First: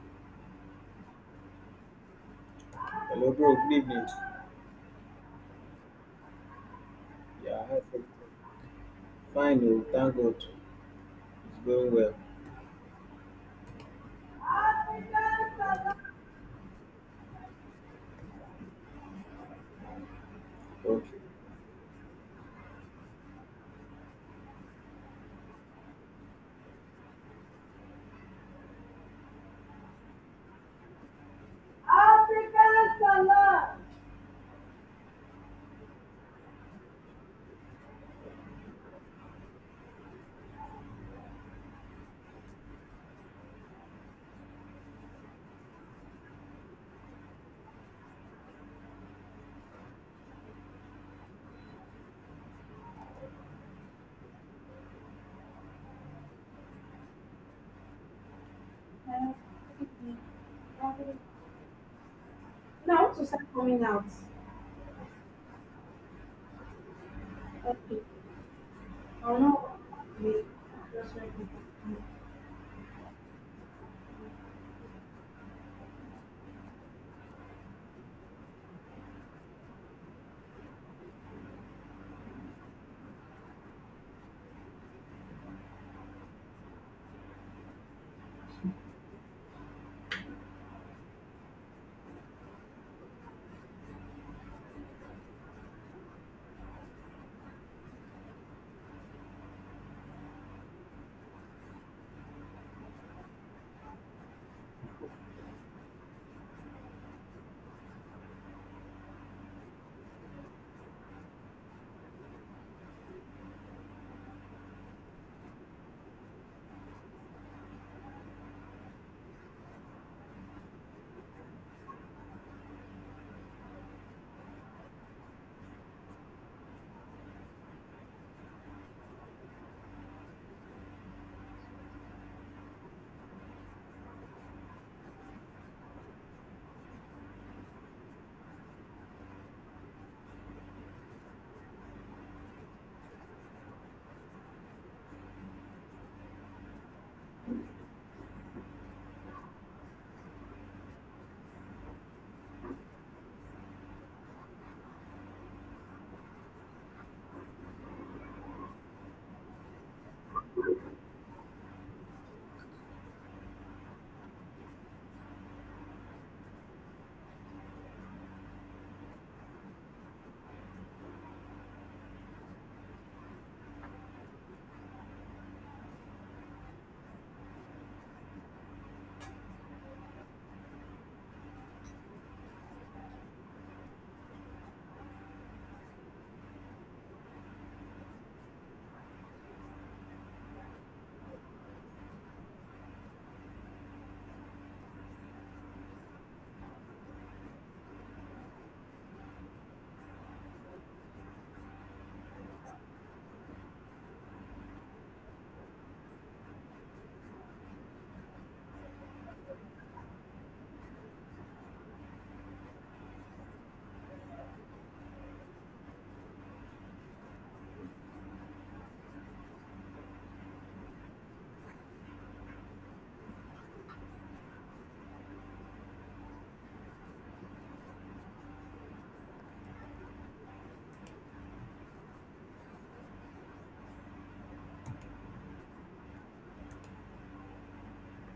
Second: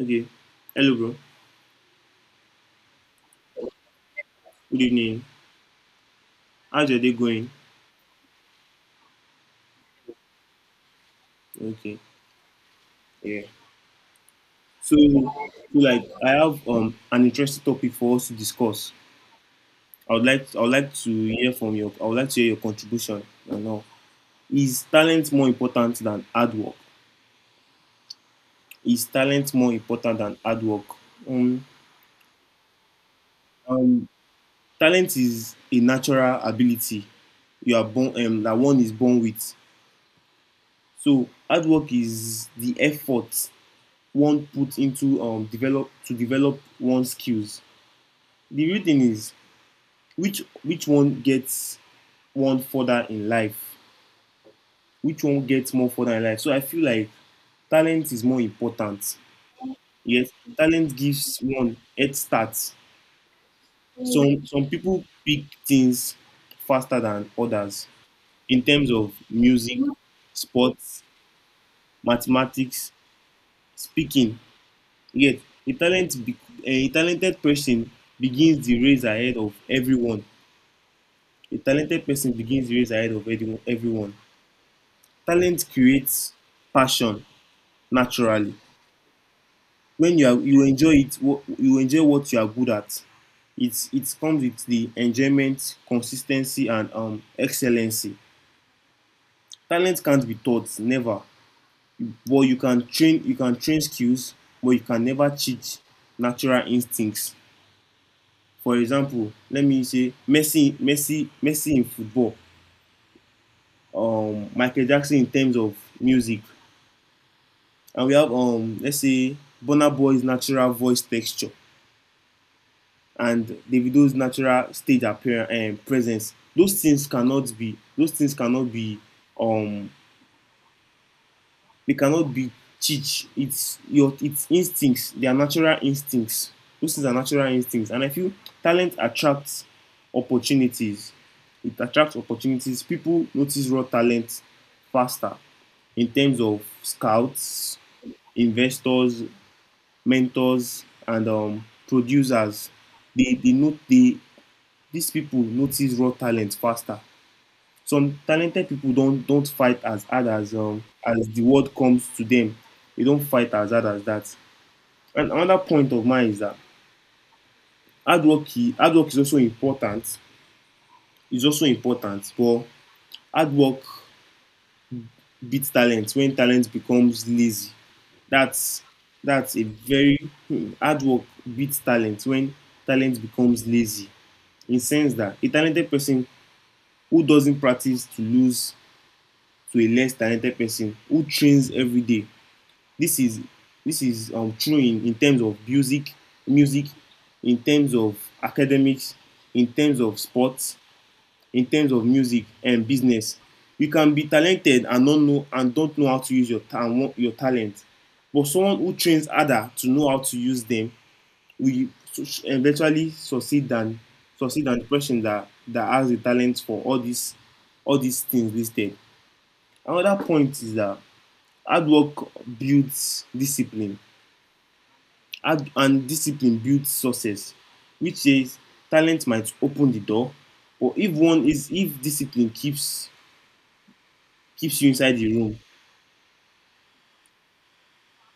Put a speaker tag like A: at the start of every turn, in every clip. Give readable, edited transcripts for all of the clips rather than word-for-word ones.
A: Okay. Hello, bro.
B: Hello, bro. Good evening.
A: Good evening. How's your day going?
B: Yeah, how's everything? Fine. Oh, thank God. It's going
A: Okay.
B: well.
A: Yeah. So like, I have an interesting topic for us to discuss. I would like
B: Okay.
A: to hear from your I would like to hear your contribution. And all. Is talent more important than hard work? Is talent more important than hard work? Um,
B: African color.
A: um, talent is a natural ability you are born that one is born with. So hard work is the effort one put into develop one's skills. The real thing is which one gets one further in life, which one gets more further in life. So I feel like talent is more important.
B: Now,
A: Yes, talent gives one head start.
B: I want to start coming out.
A: Some people pick things faster than others
B: Okay.
A: in terms of
B: I don't know.
A: music,
B: Wait,
A: sports,
B: just wait.
A: mathematics, speaking. Yet a talent, be, a talented person begins the race ahead of everyone. A talented person begins years ahead of everyone. Talent creates passion naturally. You enjoy it, you enjoy what you are good at. It comes with the enjoyment, consistency, and excellency. Talent can't be taught, never. But you can train skills, but you can never cheat natural instincts. For example, let me say Messi in football, Michael Jackson in terms of music. And we have let's see Bonner Boy's natural voice texture and Davido's natural stage appearance and presence. Those things cannot be um they cannot be teach. It's instincts, they are natural instincts. Those things are natural instincts. And I feel talent attracts opportunities. It attracts opportunities. People notice raw talent faster in terms of scouts, investors, mentors, and producers. They note they these people notice raw talent faster. Some talented people don't fight as hard as the word comes to them. They don't fight as hard as that. And another point of mine is that hard work hard work is also important, is also important. But hard work beats talent when talent becomes lazy. That's that's a very hmm, Hard work beats talent when talent becomes lazy, in the sense that a talented person who doesn't practice to lose to a less talented person who trains every day. This is this is True in terms of music, in terms of academics, in terms of sports, in terms of music and business. You can be talented and not know and Don't know how to use your talent, but someone who trains harder to know how to use them we eventually succeed than the person that has the talent for all these, all these things listed. Another point is that hard work builds discipline. Hard and discipline builds success, which is talent might open the door, but if one is if discipline keeps you inside the room.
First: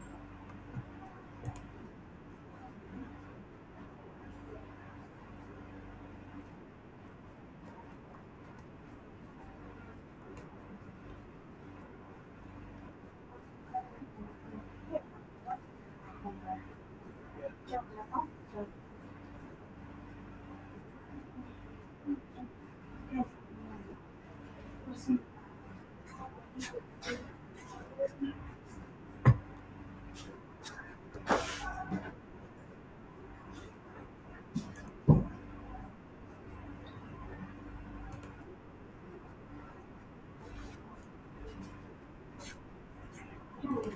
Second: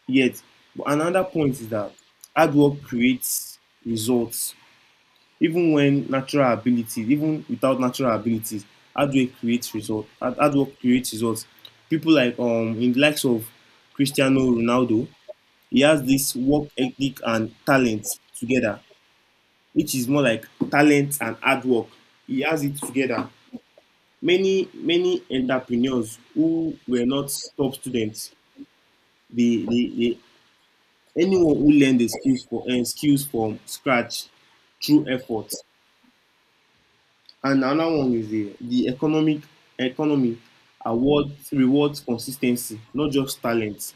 A: Yet, but another point is that hard work creates results. Even without natural abilities, hard work creates results. Hard work creates results. People like in the likes of Cristiano Ronaldo, he has this work ethic and
B: Check my
A: talent
B: phone.
A: together, which is more like talent and hard work. He has it
B: Yes,
A: together. Many entrepreneurs who were not top students, they anyone who learned the skills for skills from scratch through effort. And another one is the economic economy awards rewards consistency, not just talent.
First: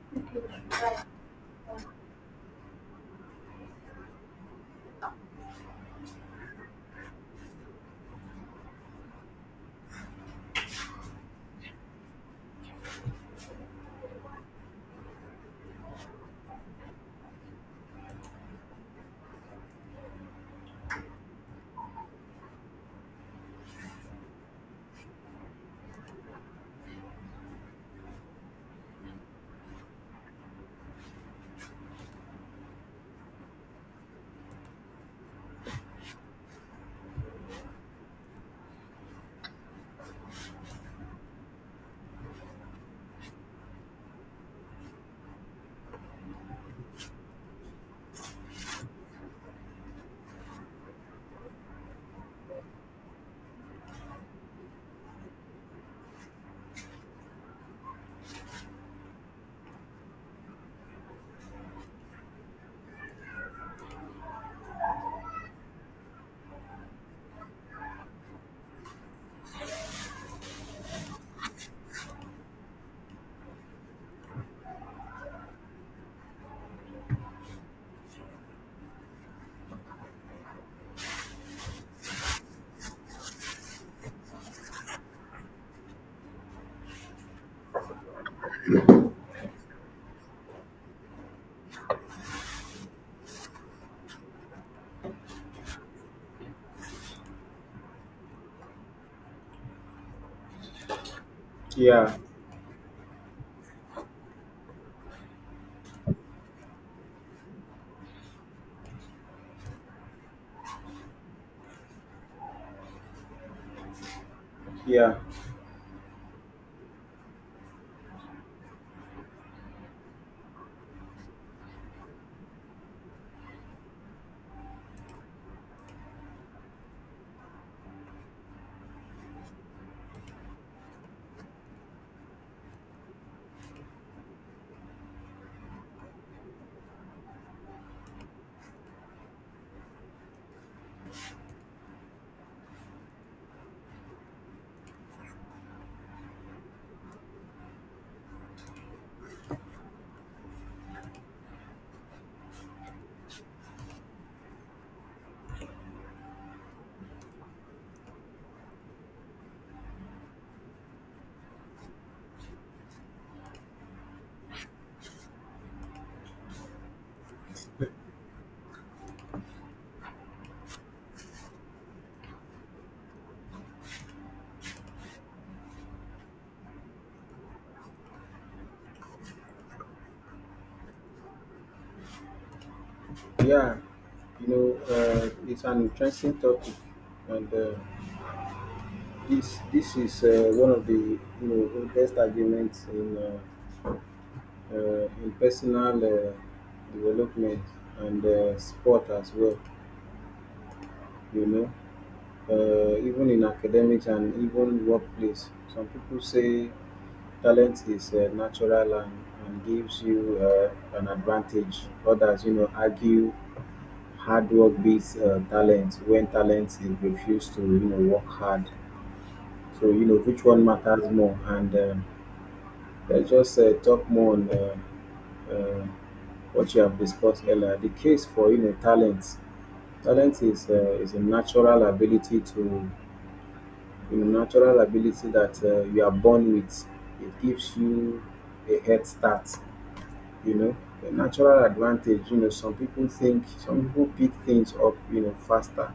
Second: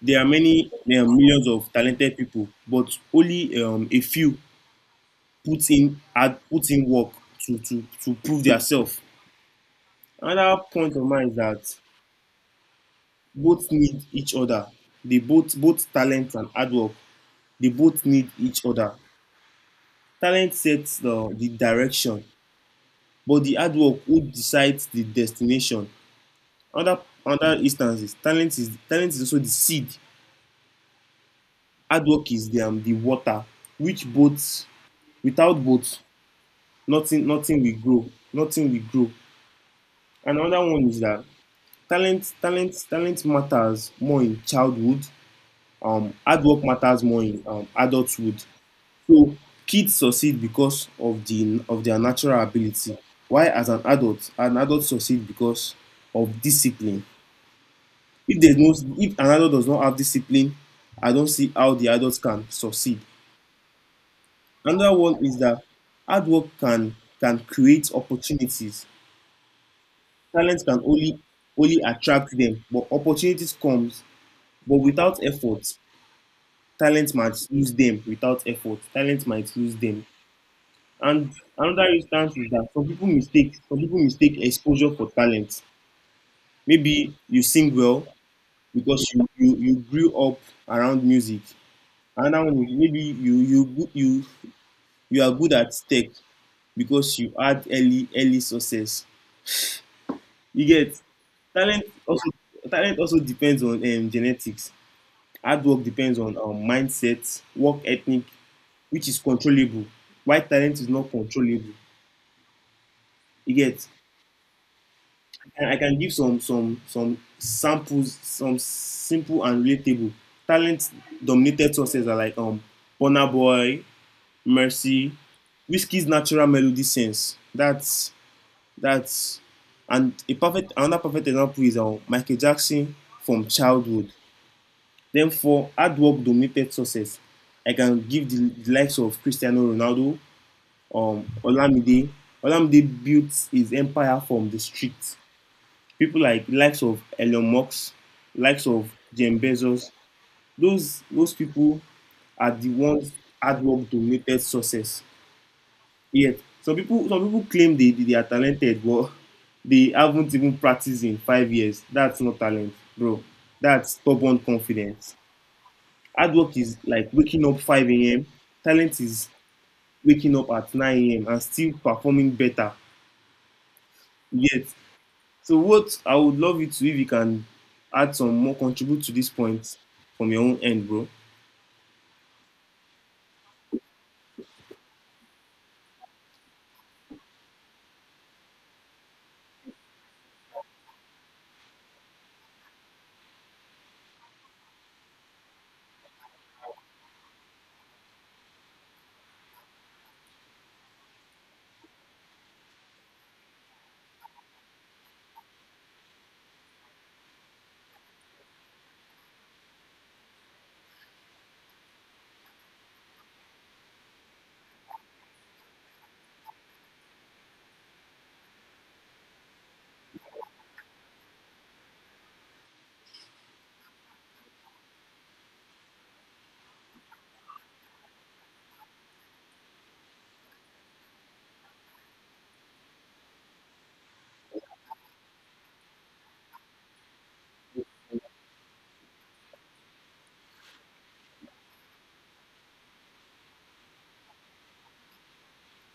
A: There are many there are millions of talented people, but only a few put in had put in work to to prove themselves. Another point of mine is that both need each other. They both both talent and hard work. They both need each other. Talent sets the direction, but the hard work who decides the destination. Other Other instances, talent is also the seed. Hard work is the water, which both, without both, nothing will grow. Nothing will grow. And another one is that talent matters more in childhood. Hard work matters more in adulthood. So kids succeed because of their natural ability. Why as an adult succeed because of discipline. If there's no, if an adult does not have discipline, I don't see how the adults can succeed. Another one is that hard work can create opportunities. Talent can only only attract them, but opportunities comes. But without effort, talent might lose them. Without effort, talent might lose them. And another instance is that some people mistake exposure for talent. Maybe you sing well because you grew up around music. Another one is maybe you you are good at tech because you had early success. You get. Talent
B: yeah,
A: also, talent also depends on genetics. Hard work depends on mindset, work ethic, which is controllable. Why talent is not controllable? You get.
B: yeah,
A: And I can give some samples, some simple and relatable. Talent dominated sources are like Burna Boy, Mercy, Whiskey's natural melody sense. That's and a perfect another perfect example is Michael Jackson from childhood. Then for hard work dominated success, I can give the likes of Cristiano Ronaldo, Olamide. Olamide built his empire from the streets. People like, likes of Elon Musk, likes of Jeff Bezos. Those people are the ones hard work dominated success. Yes. Some people claim they are talented, but they haven't even practiced in 5 years. That's not talent, bro. That's stubborn confidence. Hard work is like waking up 5 a.m. Talent is waking up at 9 a.m. and still performing better. Yet. So what I would love you to, if you can add some more, contribute to this point from your own end, bro.
B: yeah. You know, it's an interesting topic, and this is one of the oldest arguments in personal development and sport as well, you know, even in academics and even workplace. Some people say talent is natural and gives you an advantage. Others, you know, argue hard work beats talent when talent is refused to, you know, work hard. So, you know, which one matters more? And let's just talk more on. Uh, what you have discussed earlier, the case for you know talent. Talent is a natural ability to you know natural ability that you are born with. It gives you a head start. You know a natural advantage. You know some people pick things up you know faster.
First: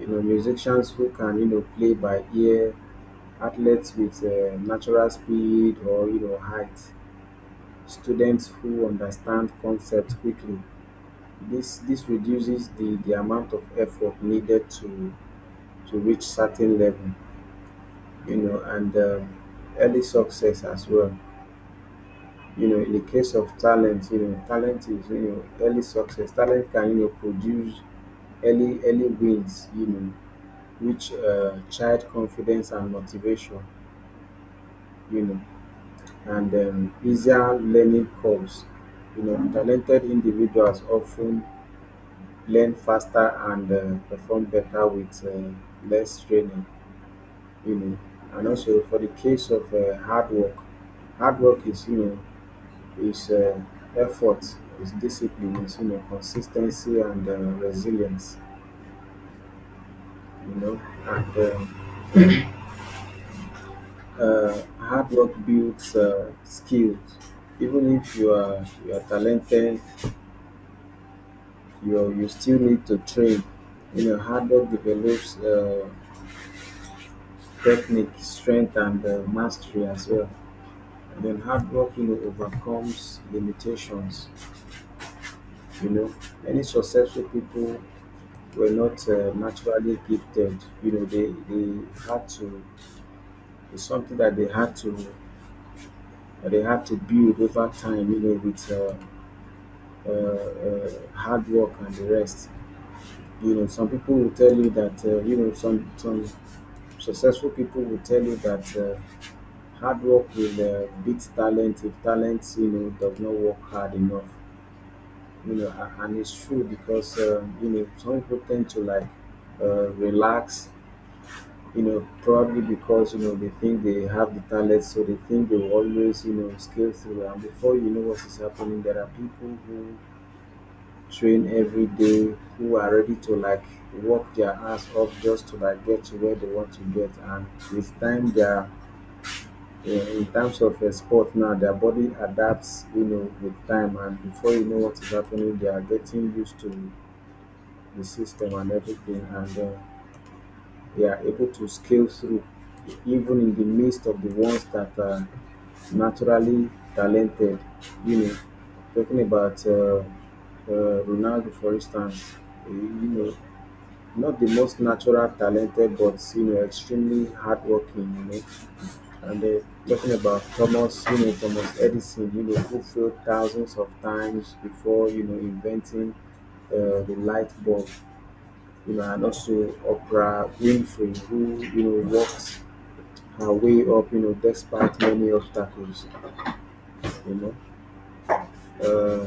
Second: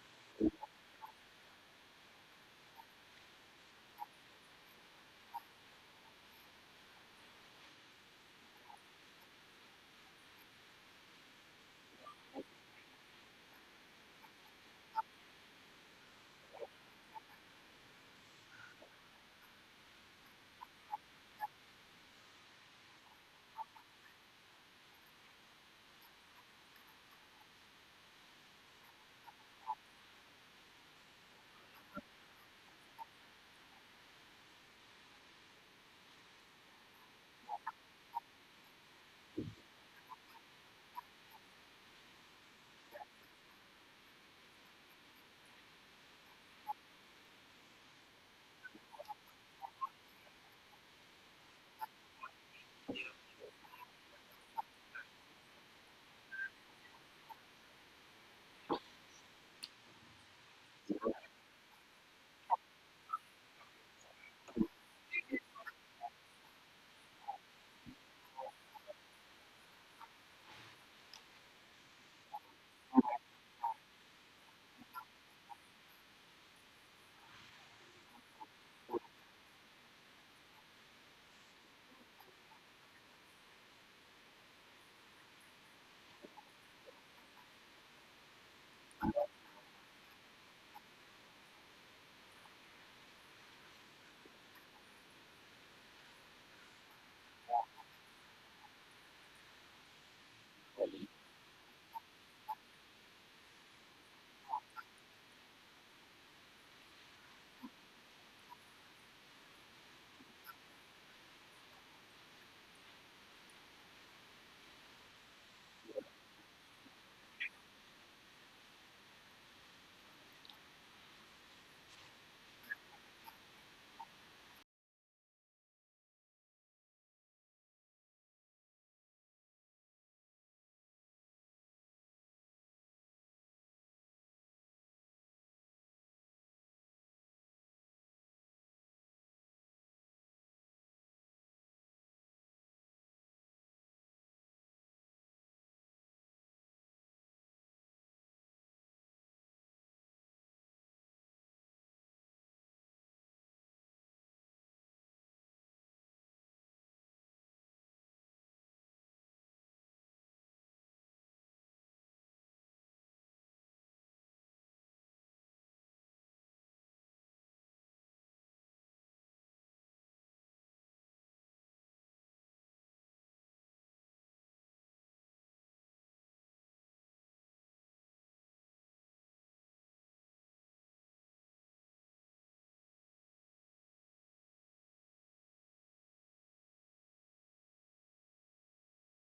B: You know musicians who can you know play by ear, athletes with natural speed or you know height, students who understand concepts quickly. This reduces the amount of effort needed to reach certain level, you know, and early success as well. You know, in the case of talent, you know, talent is you know early success. Talent can you know produce early wins, you know, which child confidence and motivation, you know, and easier learning curves. You know, talented individuals often learn faster and perform better with less training, you know. And also for the case of hard work, hard work is you know is effort, is discipline, is you know consistency and resilience, you know. And Hard work builds skills. Even if you are talented, you still need to train. You know, hard work develops technique, strength, and mastery as well. Then hard work you know overcomes limitations. You know, many successful people were not naturally gifted. You know, they had to, it's something that they had to, that they had to build over time, you know, with hard work and the rest. You know, some people will tell you that you know some successful people will tell you that hard work will beat talent if talent you know does not work hard enough. You know, and it's true, because you know some people tend to like relax, you know, probably because you know they think they have the talent, so they think they will always you know scale through. And before you know what is happening, there are people who train every day, who are ready to like work their ass off just to like get to where they want to get, and with time they are. In terms of sport now, their body adapts, you know, with time, and before you know what is happening, they are getting used to the system and everything, and they are able to scale through even in the midst of the ones that are naturally talented. You know, talking about Ronaldo, for instance, you know, not the most natural talented, but you know, extremely hardworking. You know, and talking about Thomas, you know, Thomas Edison, you know, who failed thousands of times before you know inventing the light bulb, you know. And also Oprah Winfrey, who you know worked her way up, you know, despite many obstacles. You know, uh,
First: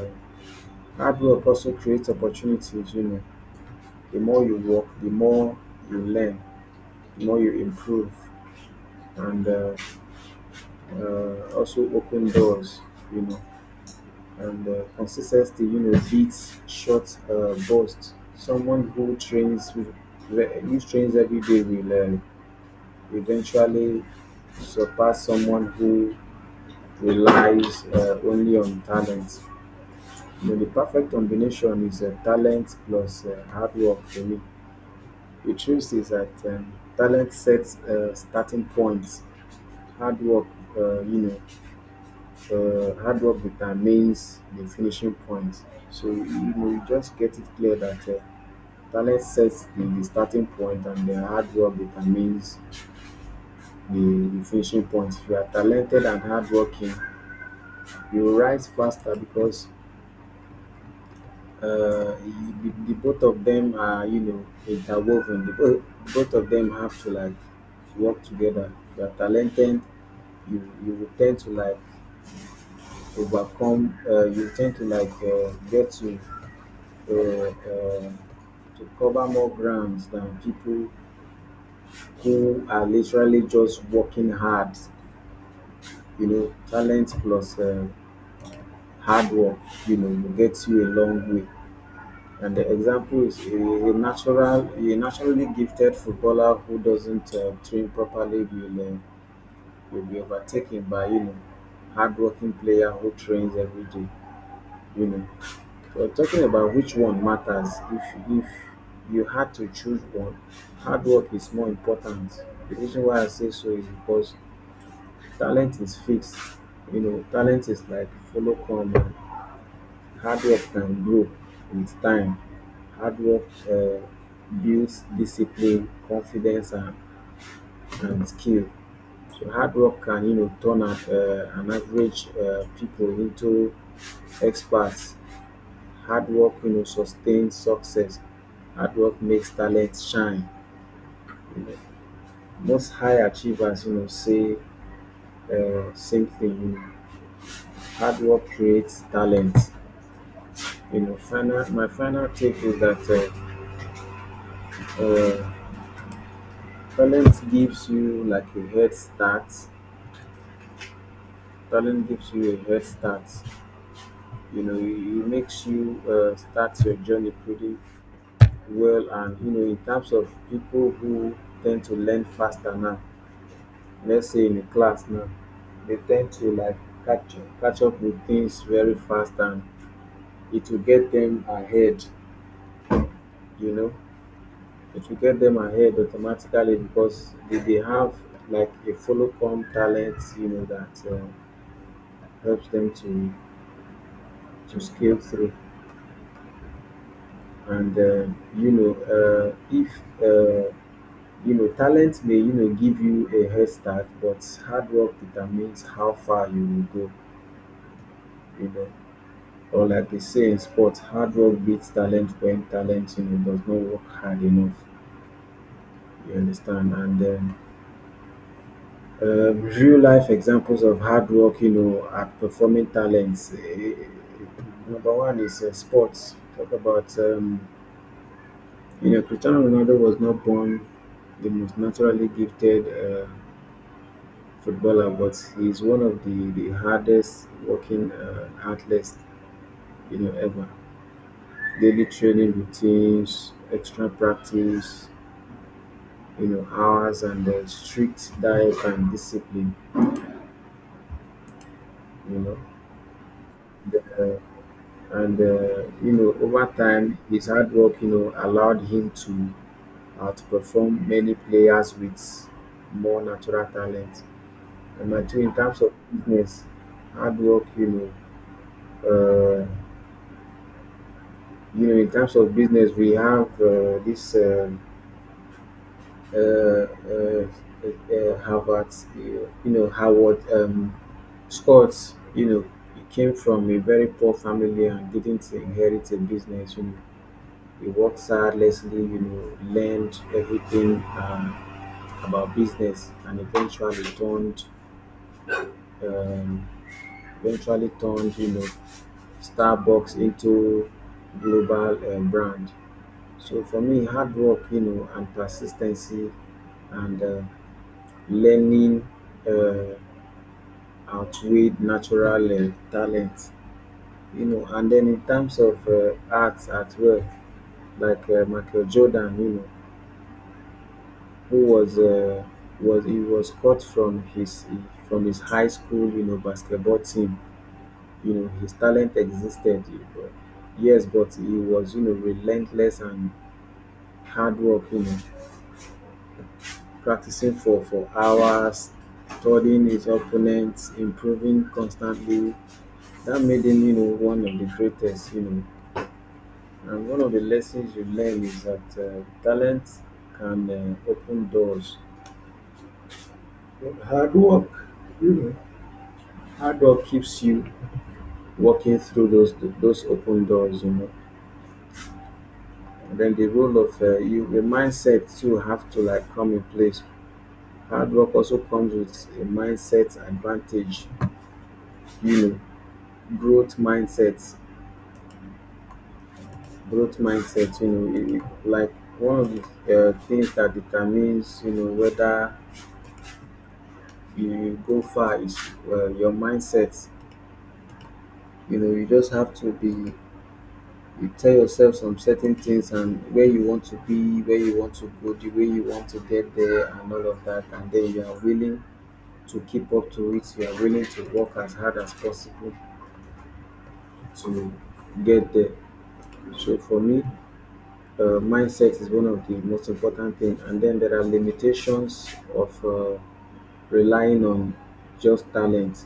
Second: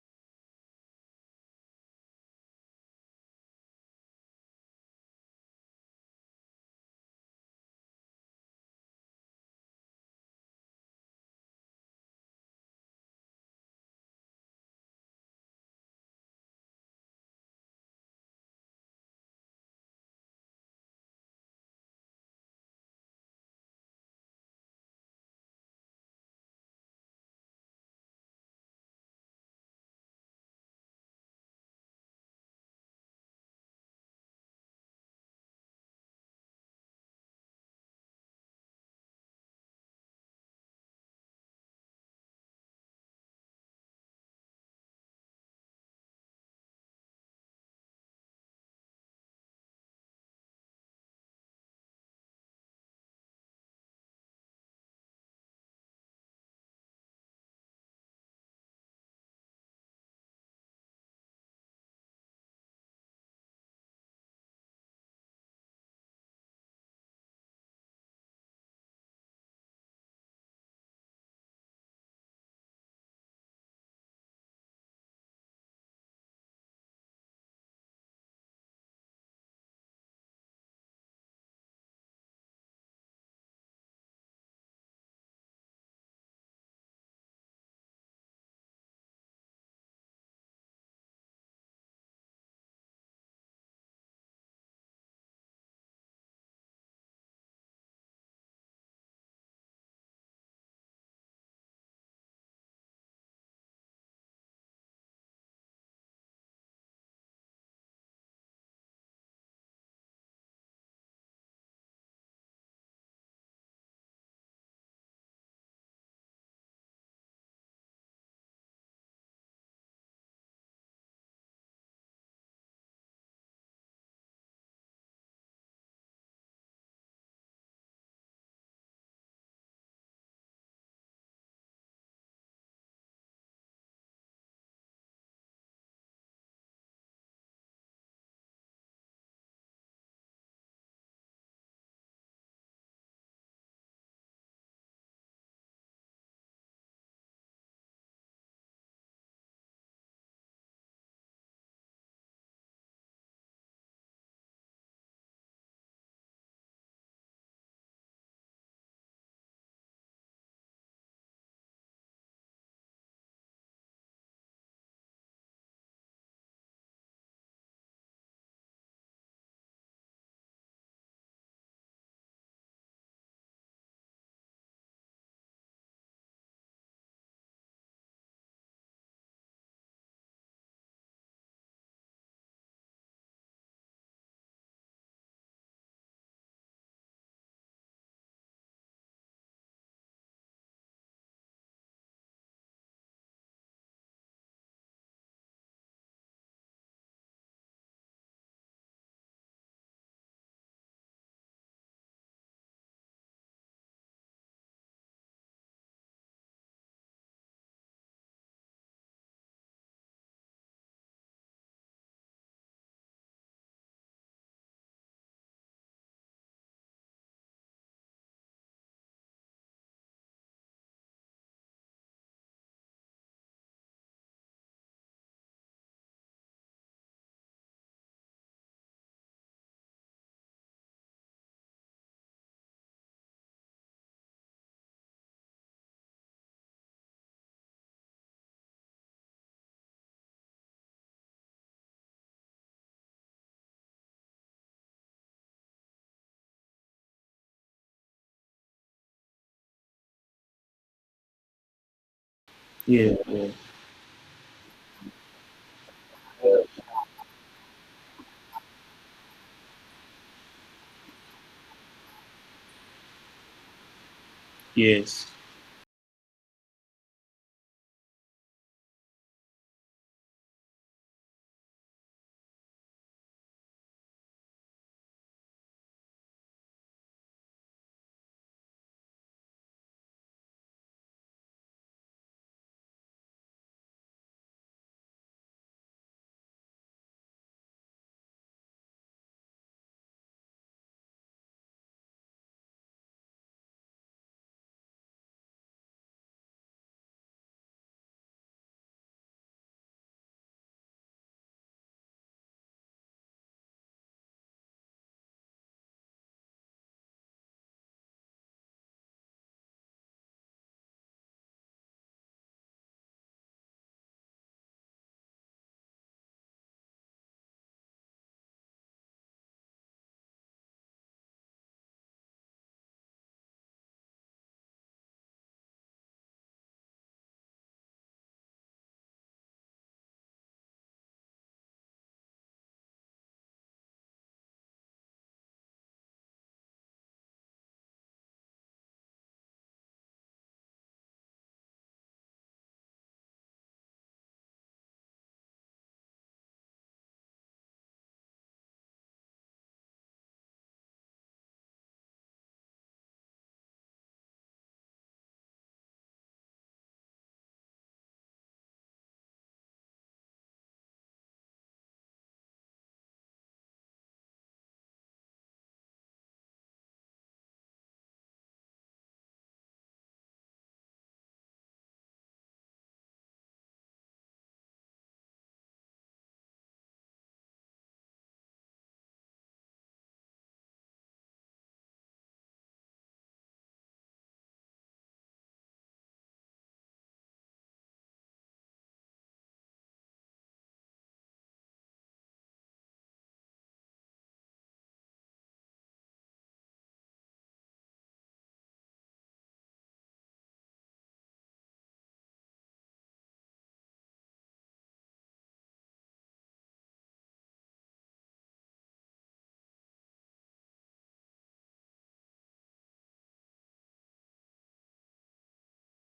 B: hard work also creates opportunities. You know, the more you work, the more you learn, the more you improve, and also open doors. You know, and consistency, you know, beats short bursts. Someone who trains, who trains every day will eventually surpass someone who relies only on talent. You know, the perfect combination is talent plus hard work for me. The truth is that talent sets starting points. Hard work, you know, hard work determines the finishing point. So you know, you just get it clear that talent sets the starting point, and the hard work determines the, the finishing point. If you are talented and hardworking, you rise faster because the both of them are you know interwoven. Both of them have to like work together. You are talented. You will tend to like overcome. You tend to like get uh, uh, to cover more grounds than people who are literally just working hard. You know, talent plus hard work, you know, will get you a long way. And the example is a naturally gifted footballer who doesn't train properly will be overtaken by you know hardworking player who trains every day. You know, we're talking about which one matters. If you had to choose one, hard work is more important. The reason why I say so is because talent is fixed. You know, talent is like follow come. Hard work can grow with time. Hard work builds discipline, confidence, and skill. So hard work can you know turn up an average people into experts. Hard work you know sustains success. Hard work makes talent shine. You know, most high achievers you know say same thing. You know, hard work creates talent. You know, final my final tip is that. Uh, uh, Talent gives you like a head start, talent gives you a head start, you know. It makes you start your journey pretty well. And you know in terms of people who tend to learn faster now, let's say in a class now, they tend to like catch up with things very fast, and it will get them ahead, you know, it will get them ahead automatically because they have like a follow come talent, you know, that helps them to scale through. And you know, if uh, you know, talent may you know give you a head start, but hard work determines how far you will go. You know, or like they say in sports, hard work beats talent when talent you know does not work hard enough. You understand? And then real life examples of hard work, you know, at performing talents. Number one is sports. Talk about you know, Cristiano Ronaldo was not born the most naturally gifted footballer, but he's one of the hardest working athletes, you know, ever. Daily training routines, extra practice, you know, hours, and strict diet and discipline, you know.
A: Yeah.
B: The, and, you know, over time, his hard work, you know, allowed him to outperform many players with more natural talent. And my
A: Yes.
B: two, in terms of business, hard work, know, uh, you know, in terms of business, we have this Harvard, you know, Howard Scott, you know, he came from a very poor family and didn't inherit a business. You know, he worked tirelessly, you know, learned everything about business, and um, eventually turned, you know, Starbucks into global brand. So for me, hard work, you know, and persistency and learning uh, outweighed natural talent, you know. And then in terms of arts at work, like Michael Jordan, you know, who was he was cut from his high school, you know, basketball team. You know, his talent existed, but yes, but he was you know relentless and hard work, you know, practicing for hours, studying his opponents, improving constantly. That made him, you know, one of the greatest, you know. And one of the lessons you learn is that talent can open doors, but hard work, you know, hard work keeps you working through those open doors, you know. And then the role of the mindset too, have to like come in place. Hard work also comes with a mindset advantage, you know, growth mindsets, growth mindset, you know, like one of the things that determines, you know, whether you go far is your mindset. You know, you just have to be, you tell yourself some certain things and where you want to be, where you want to go, the way you want to get there and all of that, and then you are willing to keep up to it, you are willing to work as hard as possible to get there. So for me, mindset is one of the most important things, and then there are limitations of relying on just talent.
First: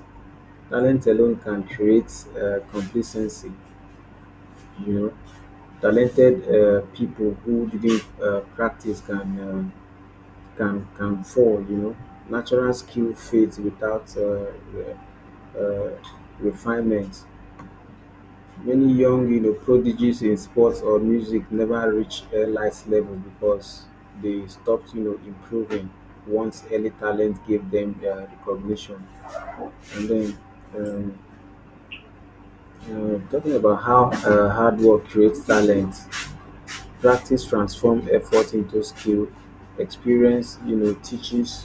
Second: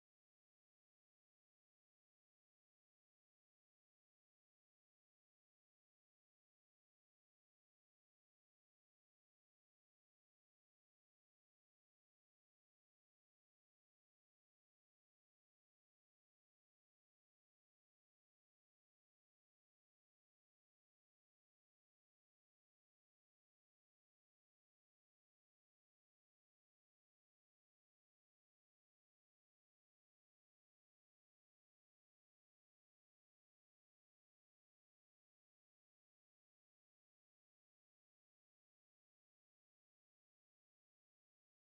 B: Talent alone can create complacency, you know. Talented people who didn't practice can can fall, you know. Natural skill fades without uh, refinement. Many, young you know, prodigies in sports or music never reach elite level because they stopped, you know, improving once early talent gave them their recognition. And then um, talking about how hard work creates talent, practice transforms effort into skill, experience, you know, teaches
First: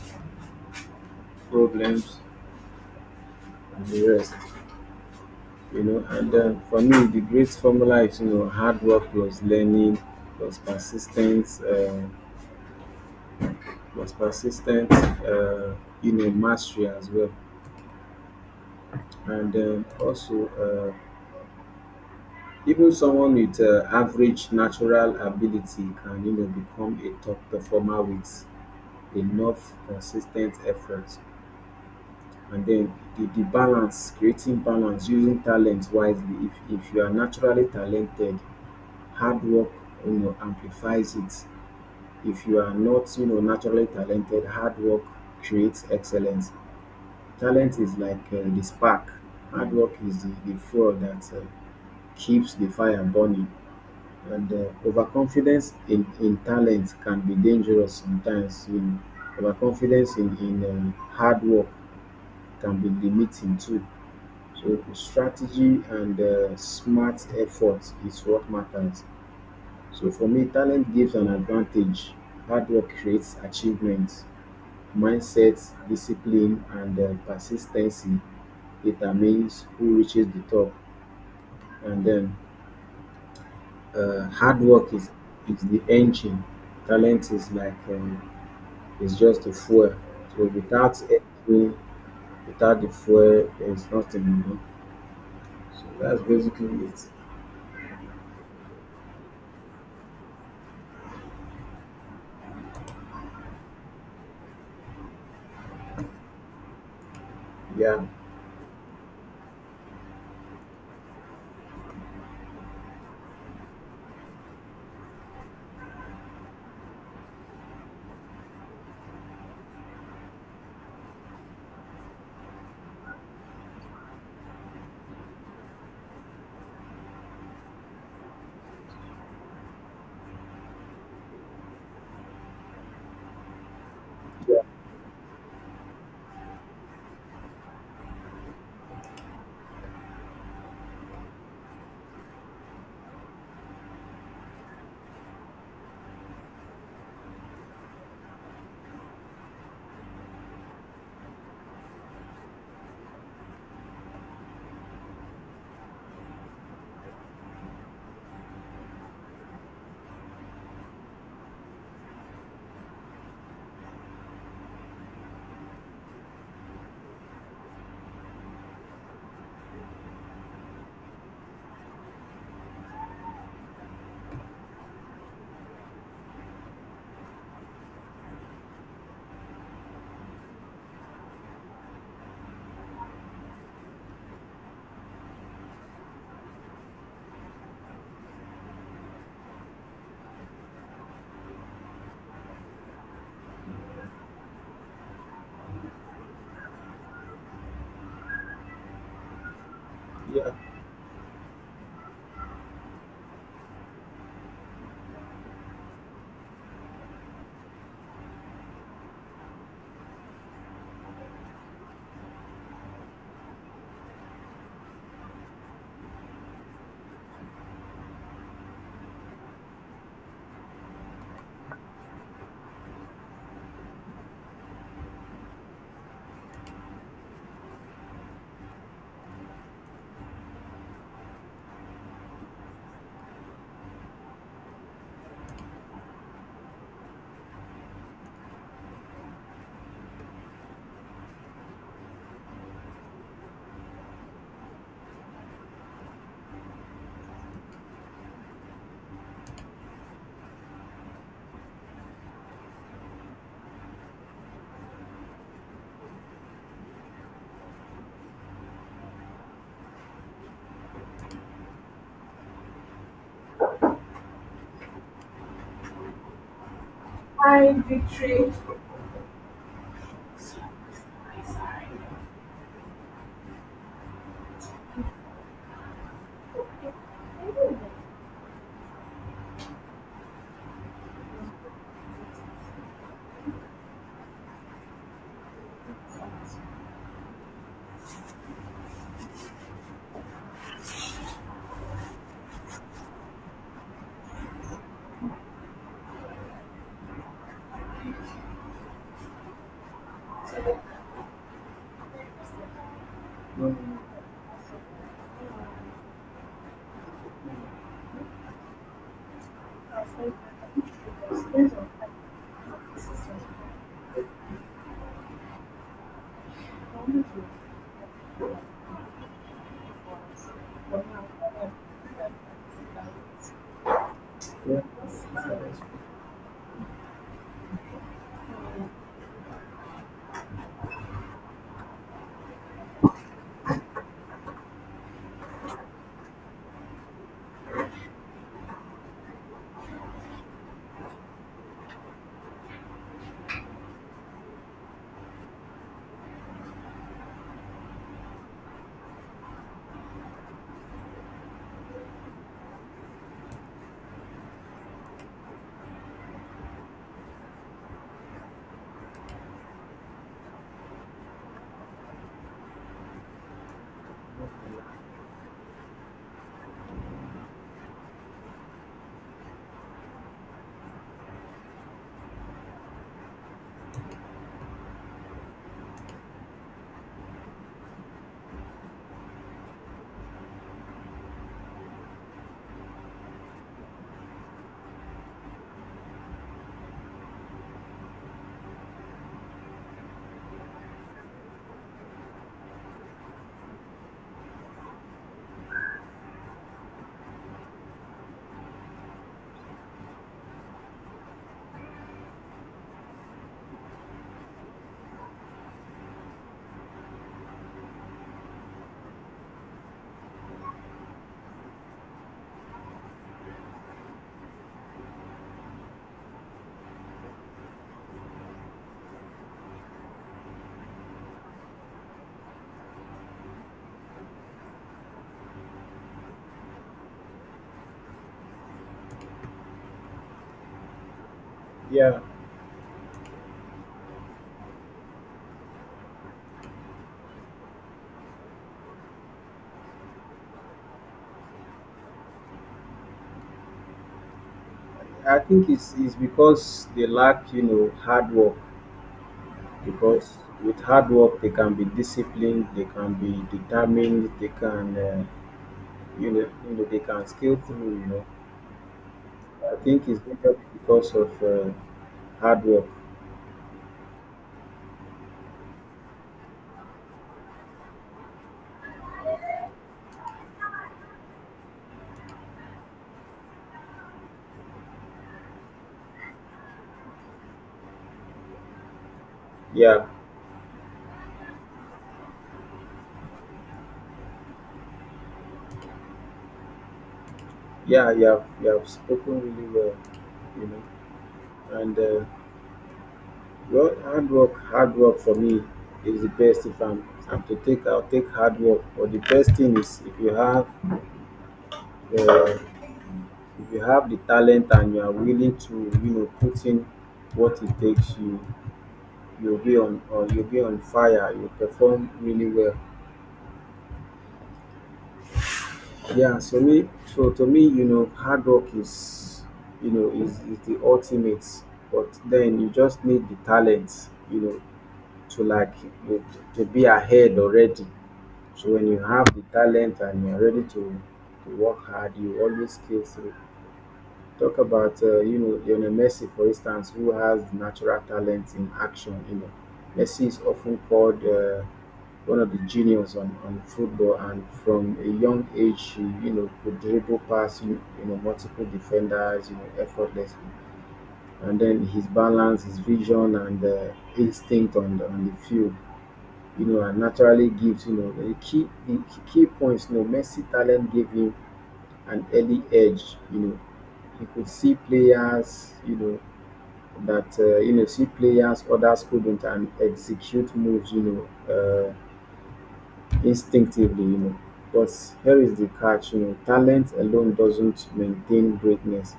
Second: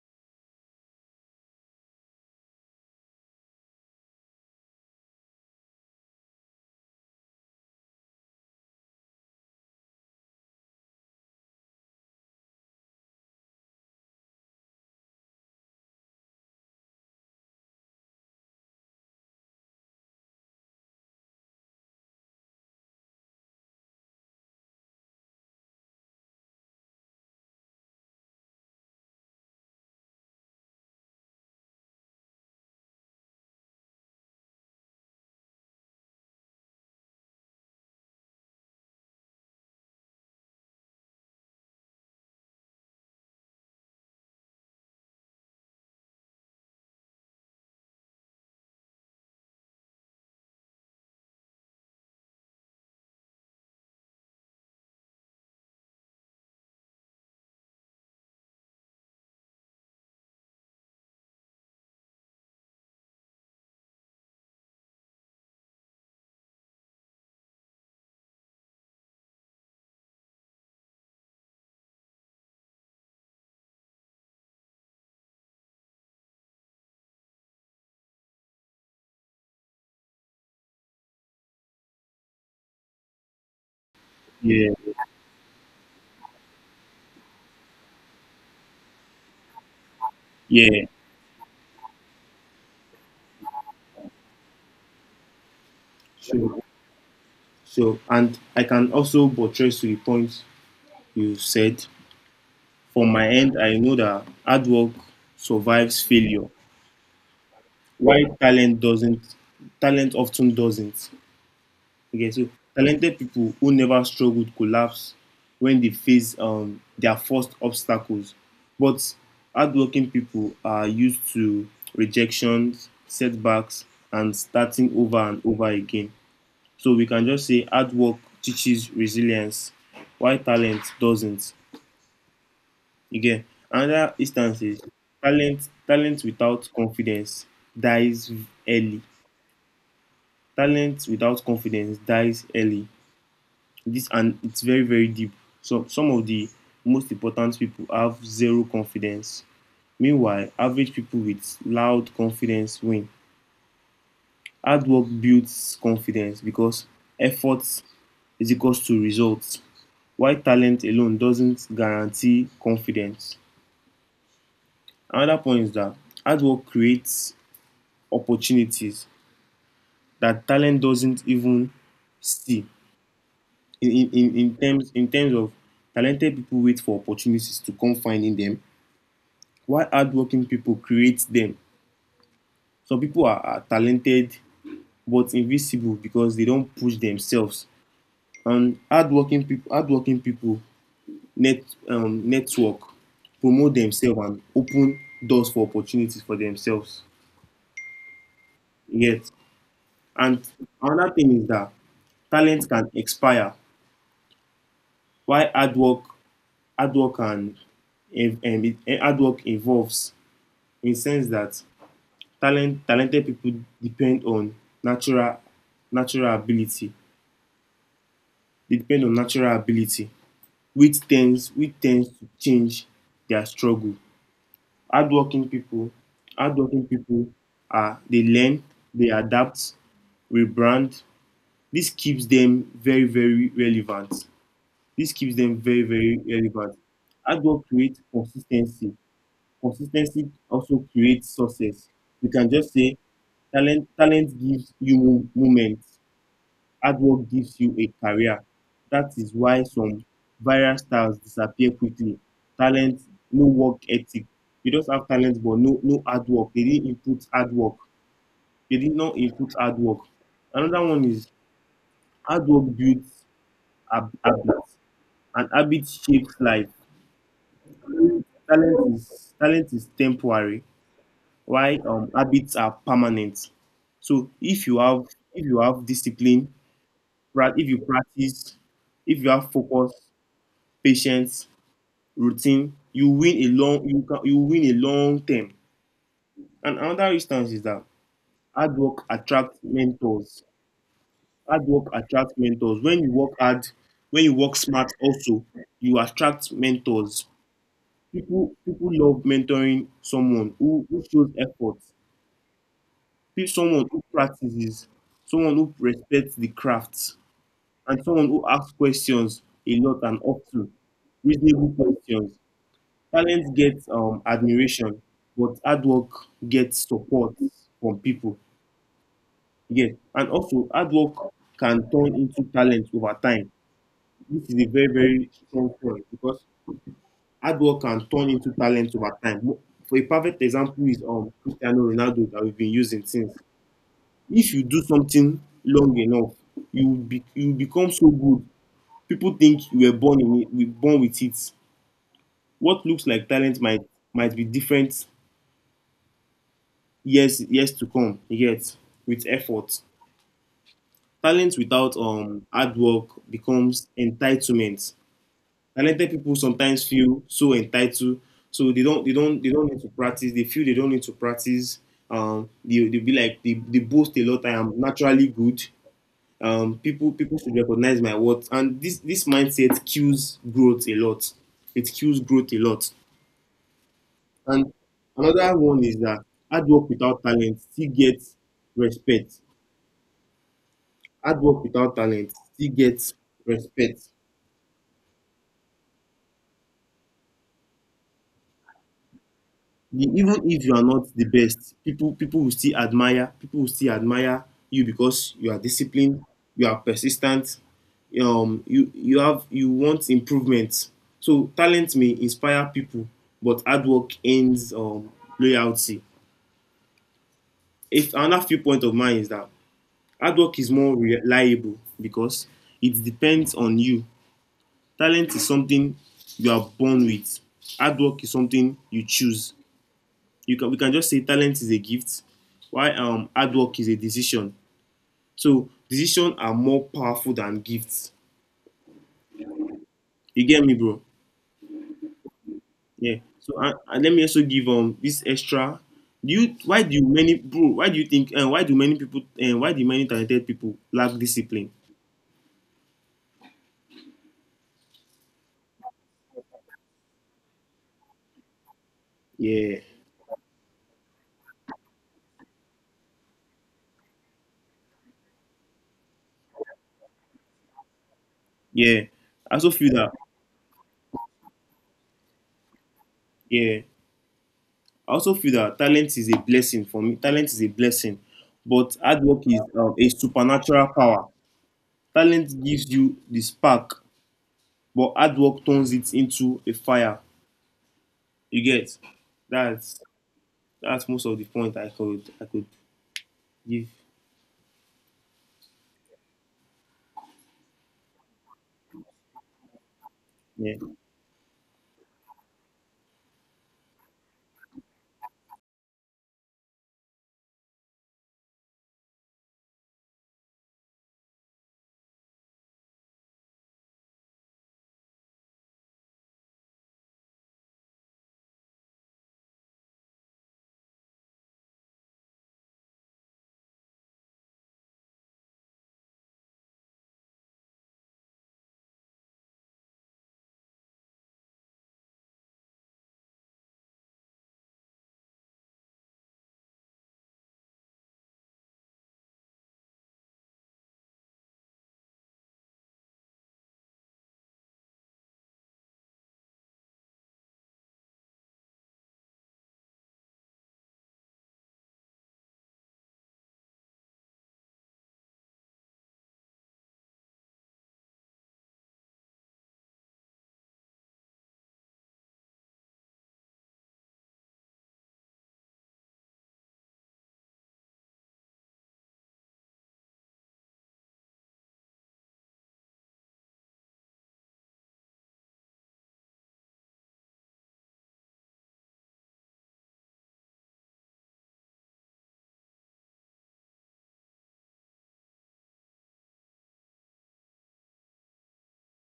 B: problems and the rest. You know, and for me, the great formula is, you know, hard work plus learning plus persistence. Was persistent in a mastery as well. And also, even someone with average natural ability can, you know, become a top performer with enough consistent effort. And then the balance, creating balance, using talent wisely. If you are naturally talented, hard work, you know, amplifies it. If you are not, you know, naturally talented, hard work creates excellence. Talent is like the spark. Hard work is the fuel that keeps the fire burning. And overconfidence in talent can be dangerous sometimes. In overconfidence in hard work can be limiting too. So strategy and smart effort is what matters. So for me, talent gives an advantage. Hard work creates achievements. Mindset, discipline, and persistency determines who reaches the top. And then hard
A: Yeah.
B: work is the engine. Talent is like it's just a fuel. So
A: Yeah.
B: without engine, without the fuel, there's nothing. You know? So that's
A: Sure.
B: basically it.
A: Sure. And I can also buttress to the point you said. From my end, I know that hard work survives failure,
B: Yeah,
A: while talent doesn't. Talent often doesn't. Okay, so talented people who never struggled collapse when they face their first obstacles. But hardworking people are used to rejections, setbacks, and starting over and over again. So we can just say hard work teaches resilience, while talent doesn't. You get? Another
B: yeah,
A: instance is talent talent without confidence dies early. Talent without confidence dies early. This, and it's very very deep. So some of the most important people have zero confidence. Meanwhile, average people with loud confidence win. Hard work builds confidence because effort is equals to results, while talent alone doesn't guarantee confidence. Another point is that hard work creates opportunities that talent doesn't even see, in terms of talented people wait for opportunities to come finding them, while hardworking people create them. Some people are talented, but invisible because they don't push themselves. And hardworking people net network, promote themselves, and open doors for opportunities for themselves. Yes. And
B: yeah.
A: another thing is that talent can expire, while hard work and, and hard work involves, in the sense that talented people depend on natural natural ability. They depend on natural ability, which tends to change their struggle. hardworking people Hardworking people are, they learn, they adapt, rebrand. this keeps them very very relevant this keeps them very very relevant. Hard work creates consistency. Consistency also creates success. We can just say talent gives you moments, hard work gives you a career. That is why some viral stars disappear quickly. Talent, no work ethic. You just have talent but no hard work. They didn't input hard work. They did not input hard work. Another one is hard work builds habits, and habits shapes life.
B: Hi, Victory.
A: Talent is temporary. Why habits are permanent. So if you have discipline, if you practice, if you have focus, patience, routine, you can you win a long term. And another instance is that hard work attracts mentors. Hard work attracts mentors. When you work hard, when you work smart, also, you attract mentors. People love mentoring someone who shows effort. Pick someone
B: Mm.
A: who practices, someone who respects the craft, and someone who asks questions a lot and often, reasonable questions. Talent gets admiration, but hard work gets support from people. Yes, and also hard work can turn into talent over time. This is a
B: Yeah,
A: very, very strong point because hard work can turn into talent over time. For a perfect example is Cristiano Ronaldo that we've been using since. If you do something long enough, you will become so good people think you were born with it. What looks like talent might be different years, years to come. Yet with effort, talent without hard work becomes entitlement. Talented people sometimes feel so entitled, so they don't, they don't, they don't need to practice. They feel they don't need to practice. They be like They boast a lot. I am naturally good. People, people should recognize my worth. And this mindset kills growth a lot. It kills growth a lot. And another one is that hard work without talent still gets respect. Hard work without talent still gets respect. Even if you are not the best, people will still admire, people will still admire you because you are disciplined, you are persistent, you you have, you want improvement. So talent may inspire people, but hard work ends loyalty. If Another viewpoint of mine is that hard work is more reliable because it depends on you. Talent is something you are born with, hard work is something you choose. You can, we can just say talent is a gift, while hard work is a decision. So decision are more powerful than gifts. You get me, bro?
B: yeah.
A: Yeah. So and let me also give this extra. Do you, why do many, bro, why do you think, and why do many people, and why do many talented people lack discipline?
B: I think it's because they lack, you know, hard work.
A: Yeah.
B: Because with hard work they can be disciplined, they can be determined, they can, uh, you know you know they can scale through, you know.
A: Yeah, I also
B: I
A: feel
B: think
A: that.
B: it's majorly because of hard work.
A: Yeah, I also feel that talent is a blessing. For me, talent is a blessing, but hard work is a supernatural power. Talent gives you the spark, but hard work turns it into a fire. You get. That's
B: Yeah.
A: that's Most of the point I could, I could give.
B: Yeah, you have, you have spoken really well, you
A: Yeah,
B: know. And well, hard work for me is the best. If I'm to take, I'll take hard work, but the best thing is if you have the if you have the talent and you are willing to, you know, put in what it takes, you'll be on, or you'll be on fire, you perform really well. Yeah, so me, so to me, you know, hard work is the ultimate. But then you just need the talent, you know, to like you, to be ahead already. So when you have the talent and you're ready to work hard, you always scale through. Talk about you know, Lionel Messi for instance, who has natural talent in action, you know. Messi is often called one of the genius on football, and from a young age she, you know, could dribble past you, you know, multiple defenders, you know, effortlessly. And then his balance, his vision, and instinct on the field, you know, and naturally gives, you know, the key, the key points, you know. Messi talent gave him an early edge, you know. He could see players, you know, that see players others couldn't, and execute moves, you know, uh, instinctively, you know. But here is the catch, you know, talent alone doesn't maintain greatness.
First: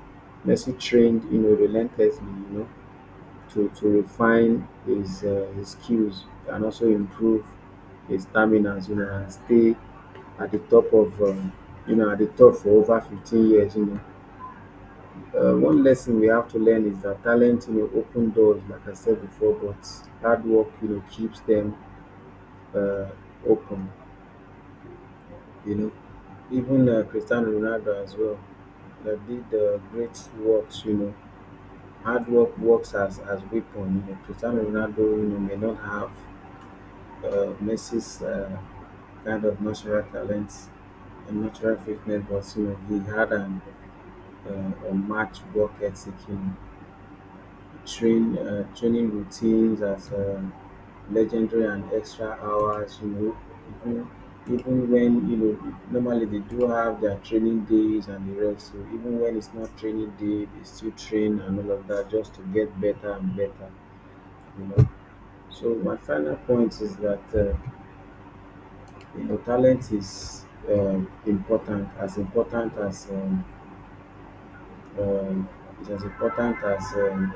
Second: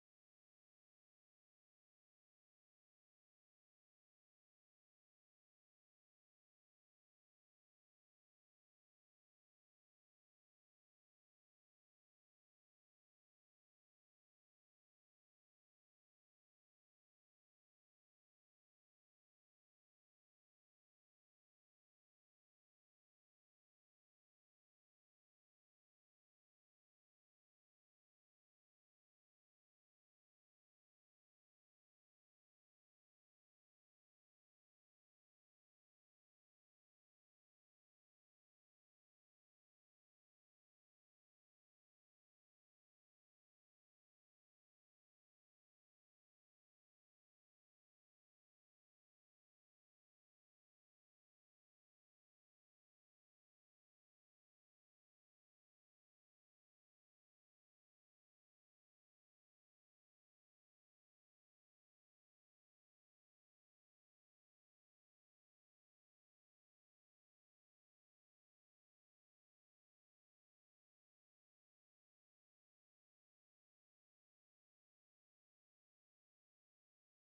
B: Messi trained, you know, relentlessly, you know, to refine his his skills and also improve his stamina, you know, and stay at the top of, at the top for over 15 years, you know. One lesson we have to learn is that talent, you know, open doors, like I said before, but hard work, you know, keeps them uh, open, you know. Even Cristiano Ronaldo as well, that did great works. You know, hard work works as weapon. You know, Cristiano Ronaldo, you know, may not have Messi's kind of natural talents and natural fitness, but you know, he had an a match work ethic. You know, training routines as. Legendary and extra hours, you know, even, even when, you know, normally they do have their training days and the rest. So even when it's not training day, they still train and all of that just to get better and better, you know. So my final point is that you know, talent is important as um, it's as important as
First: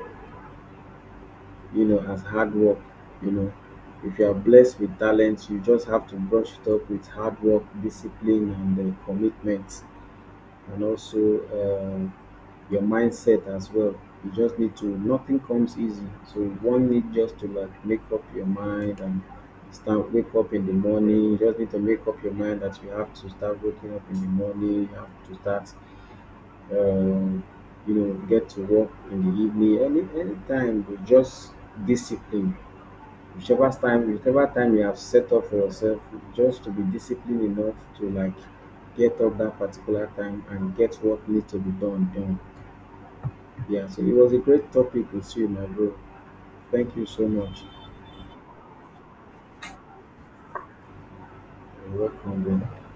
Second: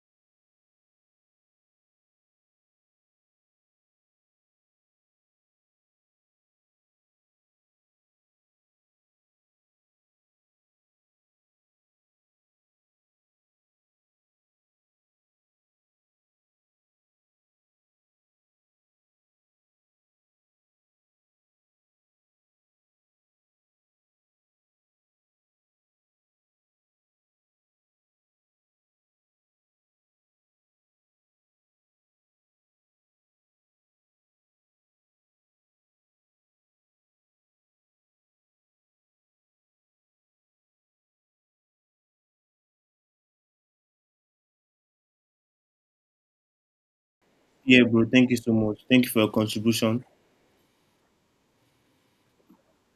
B: you know, as hard work. You know, if you are blessed with talent, you just have to brush it up with hard work, discipline, and commitment, and also your mindset as well. You just need to. Nothing comes easy, so one need just to like make up your mind and start wake up in the morning. You just need to make up your mind that you have to start waking up in the morning. You have to start. Um, you know, get to work in the evening. Any anytime, but just discipline, whichever time you have set up for yourself, just to be disciplined enough to like get up that particular time and get what needs to be done done. Yeah, so it was a great topic with you, my bro. Thank you so much.
A: yeah, bro. Thank you so much. Thank you for your contribution.
B: You're welcome, bro.